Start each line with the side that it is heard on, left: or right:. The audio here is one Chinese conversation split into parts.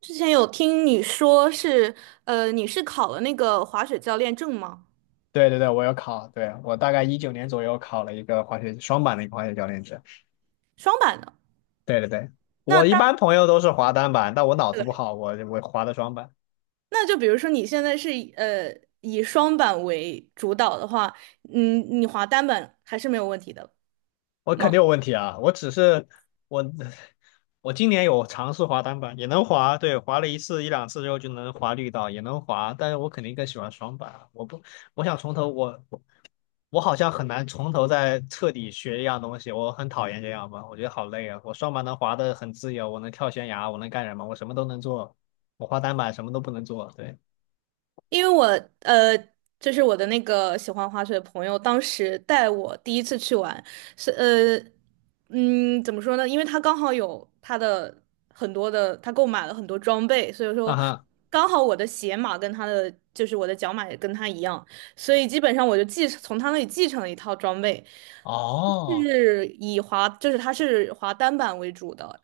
right: 之前有听你说是，你是考了那个滑雪教练证吗？
left: 对对对，我有考，对，我大概19年左右考了一个滑雪双板的一个滑雪教练证。
right: 双板的。
left: 对对对，
right: 那
left: 我一
right: 单，
left: 般朋友都是滑单板，但我脑子
right: 对，
left: 不好，我滑的双板，
right: 那就比如说你现在是以以双板为主导的话，嗯，你滑单板还是没有问题的。
left: 我肯定有问题啊。我只是我 我今年有尝试滑单板，也能滑，对，滑了一次一两次之后就能滑绿道，也能滑，但是我肯定更喜欢双板啊。我不，我想从头我我好像很难从头再彻底学一样东西，我很讨厌这样吧，我觉得好累啊。我双板能滑得很自由，我能跳悬崖，我能干什么？我什么都能做。我滑单板什么都不能做。对，
right: 因为我呃，就是我的那个喜欢滑雪的朋友，当时带我第一次去玩，是呃，怎么说呢？因为他刚好有他的很多的，他购买了很多装备，所以说
left: 啊哈，
right: 刚好我的鞋码跟他的，就是我的脚码也跟他一样，所以基本上我就从他那里继承了一套装备，
left: 哦
right: 是以滑，就是他是滑单板为主的。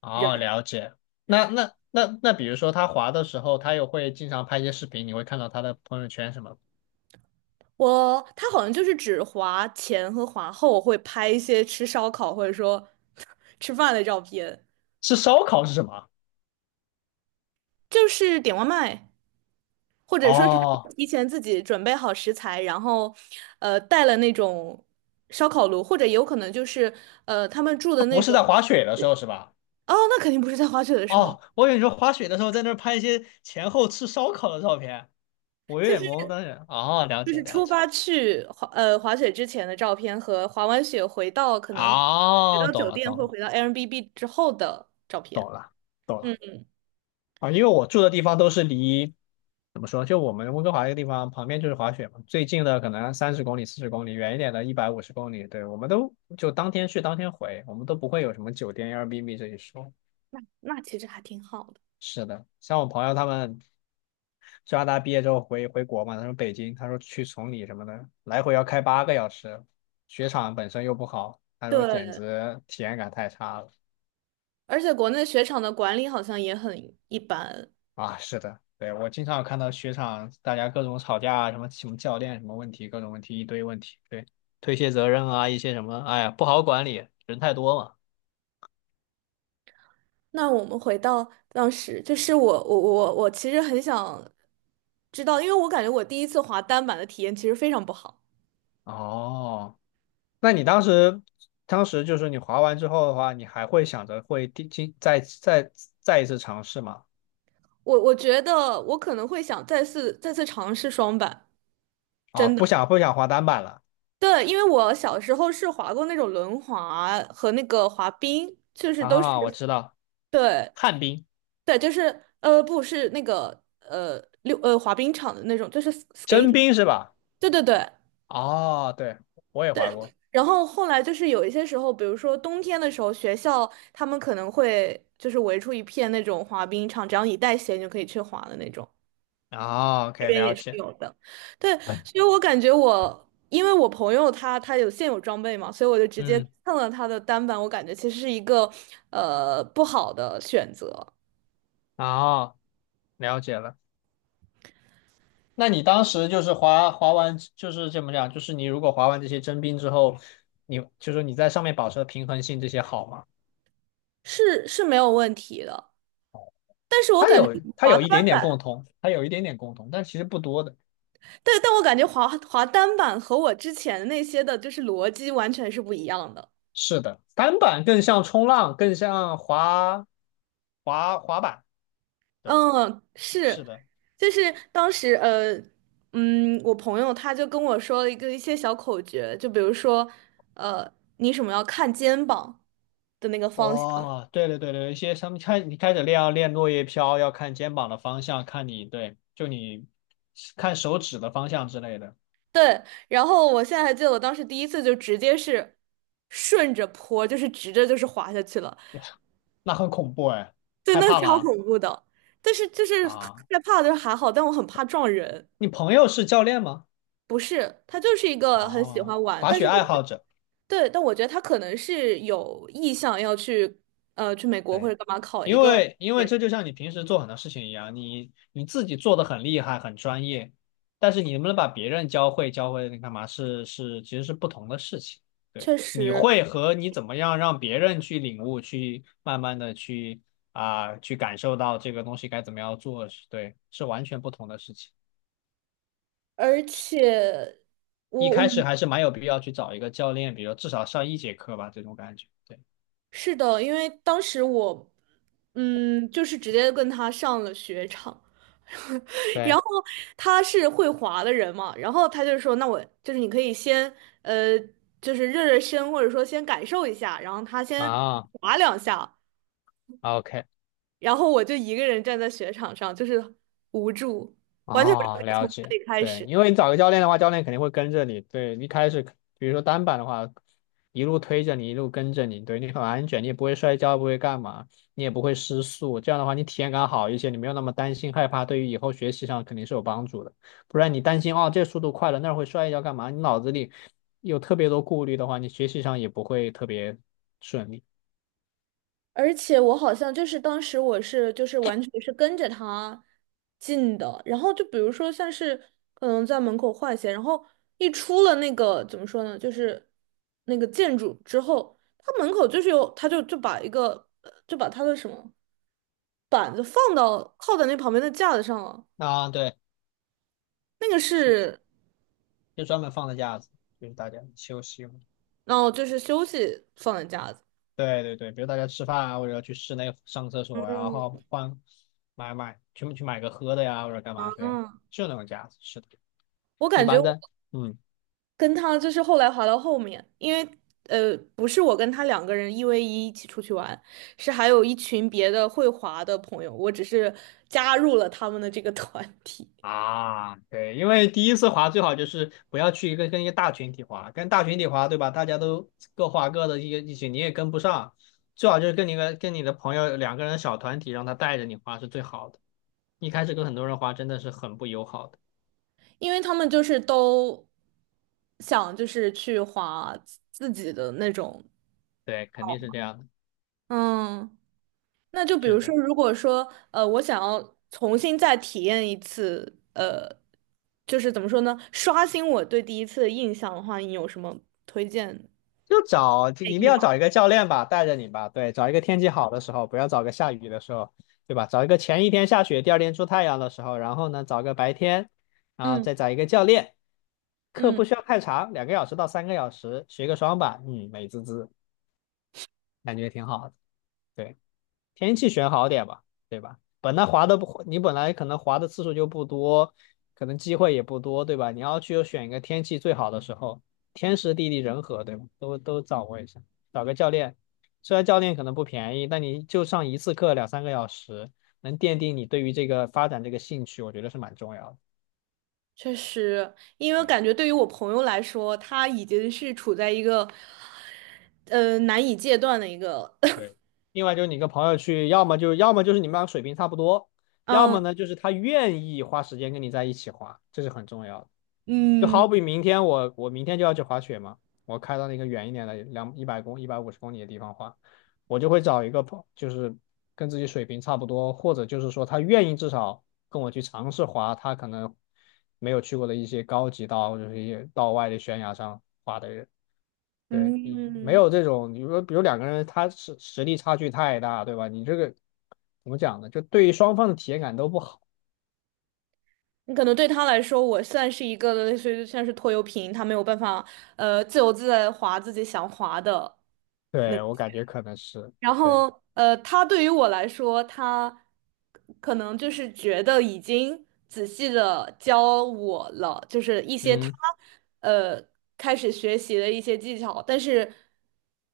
left: 哦，了解。那，比如说他滑的时候，他又会经常拍一些视频，你会看到他的朋友圈什么？
right: 我他好像就是只滑前和滑后会拍一些吃烧烤或者说 吃饭的照片，
left: 是烧烤是什么？
right: 就是点外卖，或者说是
left: 哦，
right: 提前自己准备好食材，然后带了那种烧烤炉，或者有可能就是他们住
left: 他
right: 的那
left: 不是
right: 种，
left: 在滑雪的时候是吧？
right: 哦，那肯定不是在滑雪的时候，
left: 哦，我以为你说滑雪的时候在那儿拍一些前后吃烧烤的照片，我有点懵，当时。哦，了
right: 就
left: 解
right: 是
left: 了
right: 出
left: 解。
right: 发去滑滑雪之前的照片和滑完雪回到可能回
left: 哦，
right: 到
left: 懂
right: 酒
left: 了
right: 店
left: 懂
right: 或
left: 了，
right: 回到 Airbnb 之后的照片。
left: 懂了，懂了
right: 嗯，
left: 啊，因为我住的地方都是离，怎么说，就我们温哥华这个地方旁边就是滑雪嘛，最近的可能30公里、40公里，远一点的一百五十公里，对，我们都就当天去当天回，我们都不会有什么酒店、Airbnb 这一说。
right: 那那其实还挺好的。
left: 是的，像我朋友他们，加拿大毕业之后回国嘛，他说北京，他说去崇礼什么的，来回要开8个小时，雪场本身又不好，他说简
right: 对，
left: 直体验感太差了。
right: 而且国内雪场的管理好像也很一般。
left: 啊，是的，对，我经常有看到雪场大家各种吵架啊，什么什么教练什么问题，各种问题一堆问题，对，推卸责任啊，一些什么，哎呀，不好管理，人太多嘛。
right: 那我们回到当时，就是我其实很想知道，因为我感觉我第一次滑单板的体验其实非常不好。
left: 哦，那你当时，当时就是你滑完之后的话，你还会想着会第今再再再一次尝试吗？
right: 我觉得我可能会想再次尝试双板，
left: 啊，
right: 真
left: 不
right: 的。
left: 想不想滑单板了
right: 对，因为我小时候是滑过那种轮滑和那个滑冰，就是都是
left: 啊，我知道，
right: 对
left: 旱冰、
right: 对，就是不是那个呃溜呃滑冰场的那种，就是 s k a
left: 真
right: t e
left: 冰是吧？
right: 对对对。
left: 哦，对，我也滑过。
right: 然后后来就是有一些时候，比如说冬天的时候，学校他们可能会就是围出一片那种滑冰场，只要你带鞋，你就可以去滑的那种。
left: 哦
right: 这
left: ，OK，
right: 边也
left: 了
right: 是
left: 解，
right: 有的，对，所以我感觉我，因为我朋友他有现有装备嘛，所以我就直接
left: 嗯，
right: 蹭了他的单板，我感觉其实是一个不好的选择，
left: 哦，了解了。那你当时就是滑完，就是这么讲？就是你如果滑完这些真冰之后，你就是你在上面保持的平衡性这些好吗？
right: 是是没有问题的。但是我
left: 它
right: 感觉
left: 有它
right: 滑，
left: 有一点点共同，它有一点点共同，但其实不多的。
right: 对，但我感觉滑单板和我之前那些的就是逻辑完全是不一样的。
left: 是的，单板更像冲浪，更像滑板。对，
right: 嗯，是，
left: 是的。
right: 就是当时我朋友他就跟我说了一些小口诀，就比如说，呃，你什么要看肩膀的那个方向，
left: 哦，对对对对，一些他们开你开始练要练落叶飘，要看肩膀的方向，看你对，就你看手指的方向之类的，
right: 对。然后我现在还记得我当时第一次就直接是顺着坡，就是直着就是滑下去了，
left: 那很恐怖哎，
right: 对，
left: 害
right: 那个
left: 怕
right: 超
left: 吗？
right: 恐怖的。但是就是害
left: 啊，
right: 怕就是还好，但我很怕撞人。
left: 你朋友是教练吗？
right: 不是，他就是一个很喜
left: 哦，
right: 欢玩，
left: 滑
right: 但是
left: 雪
right: 我
left: 爱好者。
right: 对，但我觉得他可能是有意向要去，去美国或
left: 对，
right: 者干嘛考一
left: 因
right: 个
left: 为因为
right: 研，
left: 这就像你平时做很多事情一样，你自己做的很厉害、很专业，但是你能不能把别人教会你干嘛是其实是不同的事情。对，
right: 确
left: 你
right: 实，
left: 会和你怎么样让别人去领悟、去慢慢的去啊、去感受到这个东西该怎么样做，是对，是完全不同的事情。
right: 而且
left: 一
right: 我我
left: 开始
right: 嗯
left: 还是蛮有必要去找一个教练，比如至少上一节课吧，这种感觉。对
right: 是的，因为当时我，嗯，就是直接跟他上了雪场，然后
left: 对
right: 他是会滑的人嘛，然后他就说，那我就是你可以先，呃，就是热热身，或者说先感受一下，然后他先
left: 啊。
right: 滑两下，
left: OK，
right: 然后我就一个人站在雪场上，就是无助，完全不知道
left: 哦，
right: 该从
left: 了
right: 哪
left: 解，
right: 里开
left: 对，
right: 始。
left: 因为你找个教练的话，教练肯定会跟着你，对，一开始，比如说单板的话，一路推着你，一路跟着你，对你很安全，你也不会摔跤，不会干嘛，你也不会失速，这样的话你体验感好一些，你没有那么担心害怕，对于以后学习上肯定是有帮助的。不然你担心哦，这速度快了，那儿会摔一跤干嘛？你脑子里有特别多顾虑的话，你学习上也不会特别顺利。
right: 而且我好像就是当时我是就是完全是跟着他进的，然后就比如说像是可能在门口换鞋，然后一出了那个怎么说呢，就是那个建筑之后，他门口就是有他把一个就把他的什么板子放到靠在那旁边的架子上了，
left: 啊，对，
right: 那个
left: 是，
right: 是
left: 就专门放的架子，就是大家休息用。
right: 然后就是休息放的架子。
left: 对对对，比如大家吃饭啊，或者去室内上厕所呀、然后换买买，全部去买个喝的呀，或者干嘛？对，
right: 嗯，
left: 就那种架子，是的，
right: 我
left: 一
right: 感觉
left: 般
right: 我
left: 的，嗯。
right: 跟他就是后来滑到后面，因为不是我跟他两个人一 v 一起出去玩，是还有一群别的会滑的朋友，我只是加入了他们的这个 团体，
left: 啊，对，因为第一次滑最好就是不要去一个跟一个大群体滑，跟大群体滑，对吧？大家都各滑各的，一起你也跟不上，最好就是跟你的朋友两个人的小团体，让他带着你滑是最好的。一开始跟很多人滑真的是很不友好的，
right: 因为他们就是都想就是去滑自己的那种。
left: 对，肯定是这样的，
right: 嗯，那就比
left: 是
right: 如说，
left: 的。
right: 如果说我想要重新再体验一次，就是怎么说呢，刷新我对第一次的印象的话，你有什么推荐？吗？
left: 就一定要找一个教练吧，带着你吧。对，找一个天气好的时候，不要找个下雨的时候，对吧？找一个前一天下雪，第二天出太阳的时候，然后呢，找个白天，啊，
right: 嗯
left: 再找一个教练。课
right: 嗯，
left: 不需要太长，2个小时到三个小时，学个双板，嗯，美滋滋，感觉挺好的。对。天气选好点吧，对吧？本来滑的不，你本来可能滑的次数就不多，可能机会也不多，对吧？你要去选一个天气最好的时候，天时地利人和，对吧？都掌握一下，找个教练，虽然教练可能不便宜，但你就上一次课2、3个小时，能奠定你对于这个发展这个兴趣，我觉得是蛮重要的。
right: 确实，因为
left: 嗯，
right: 感觉对于我朋友来说，他已经是处在一个难以戒断的一个，
left: 对，另外就是你跟朋友去，要么就是你们俩水平差不多，要么
right: 嗯
left: 呢就是他愿意花时间跟你在一起滑，这是很重要的。就
right: 嗯
left: 好比明天我我明天就要去滑雪嘛，我开到那个远一点的两一百公一百五十公里的地方滑，我就会找一个朋，就是跟自己水平差不多，或者就是说他愿意至少跟我去尝试滑，他可能没有去过的一些高级道或者是一些道外的悬崖上滑的人。对你没
right: 嗯，
left: 有这种，你说比如两个人他实力差距太大，对吧？你这个怎么讲呢？就对于双方的体验感都不好。
right: 你可能对他来说，我算是一个类似于像是拖油瓶，他没有办法自由自在地滑自己想滑的。那。
left: 对，我感觉可能是，
right: 然
left: 对，
right: 后，他对于我来说，他可能就是觉得已经仔细的教我了，就是一些他
left: 嗯，
right: 呃开始学习的一些技巧，但是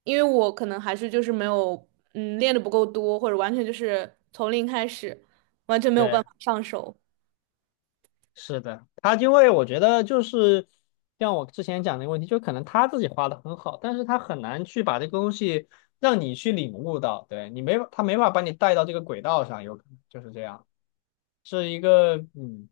right: 因为我可能还是就是没有练的不够多，或者完全就是从零开始，完全没有办
left: 对。
right: 法上手。
left: 是的，他因为我觉得就是像我之前讲的一个问题，就可能他自己画的很好，但是他很难去把这个东西让你去领悟到，对你没法他没法把你带到这个轨道上，有可能就是这样，是一个嗯，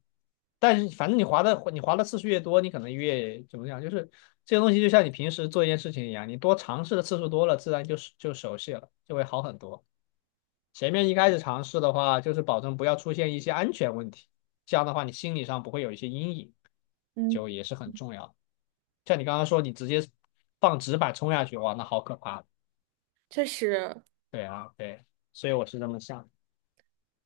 left: 但是反正你划的次数越多，你可能越怎么讲，就是这个东西就像你平时做一件事情一样，你多尝试的次数多了，自然就熟悉了，就会好很多。前面一开始尝试的话，就是保证不要出现一些安全问题，这样的话你心理上不会有一些阴影，
right: 嗯，
left: 就也是很重要的。像你刚刚说，你直接放纸板冲下去，哇，那好可怕。
right: 确实，
left: 对啊，对，所以我是这么想的。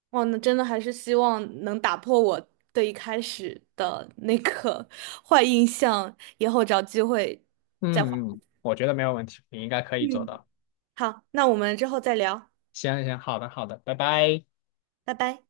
right: 哇，那真的还是希望能打破我对一开始的那个 坏印象，以后找机会再还。
left: 嗯嗯，我觉得没有问题，你应该可以做
right: 嗯，
left: 到。
right: 好，那我们之后再聊，
left: 行行，好的好的，拜拜。
right: 拜拜。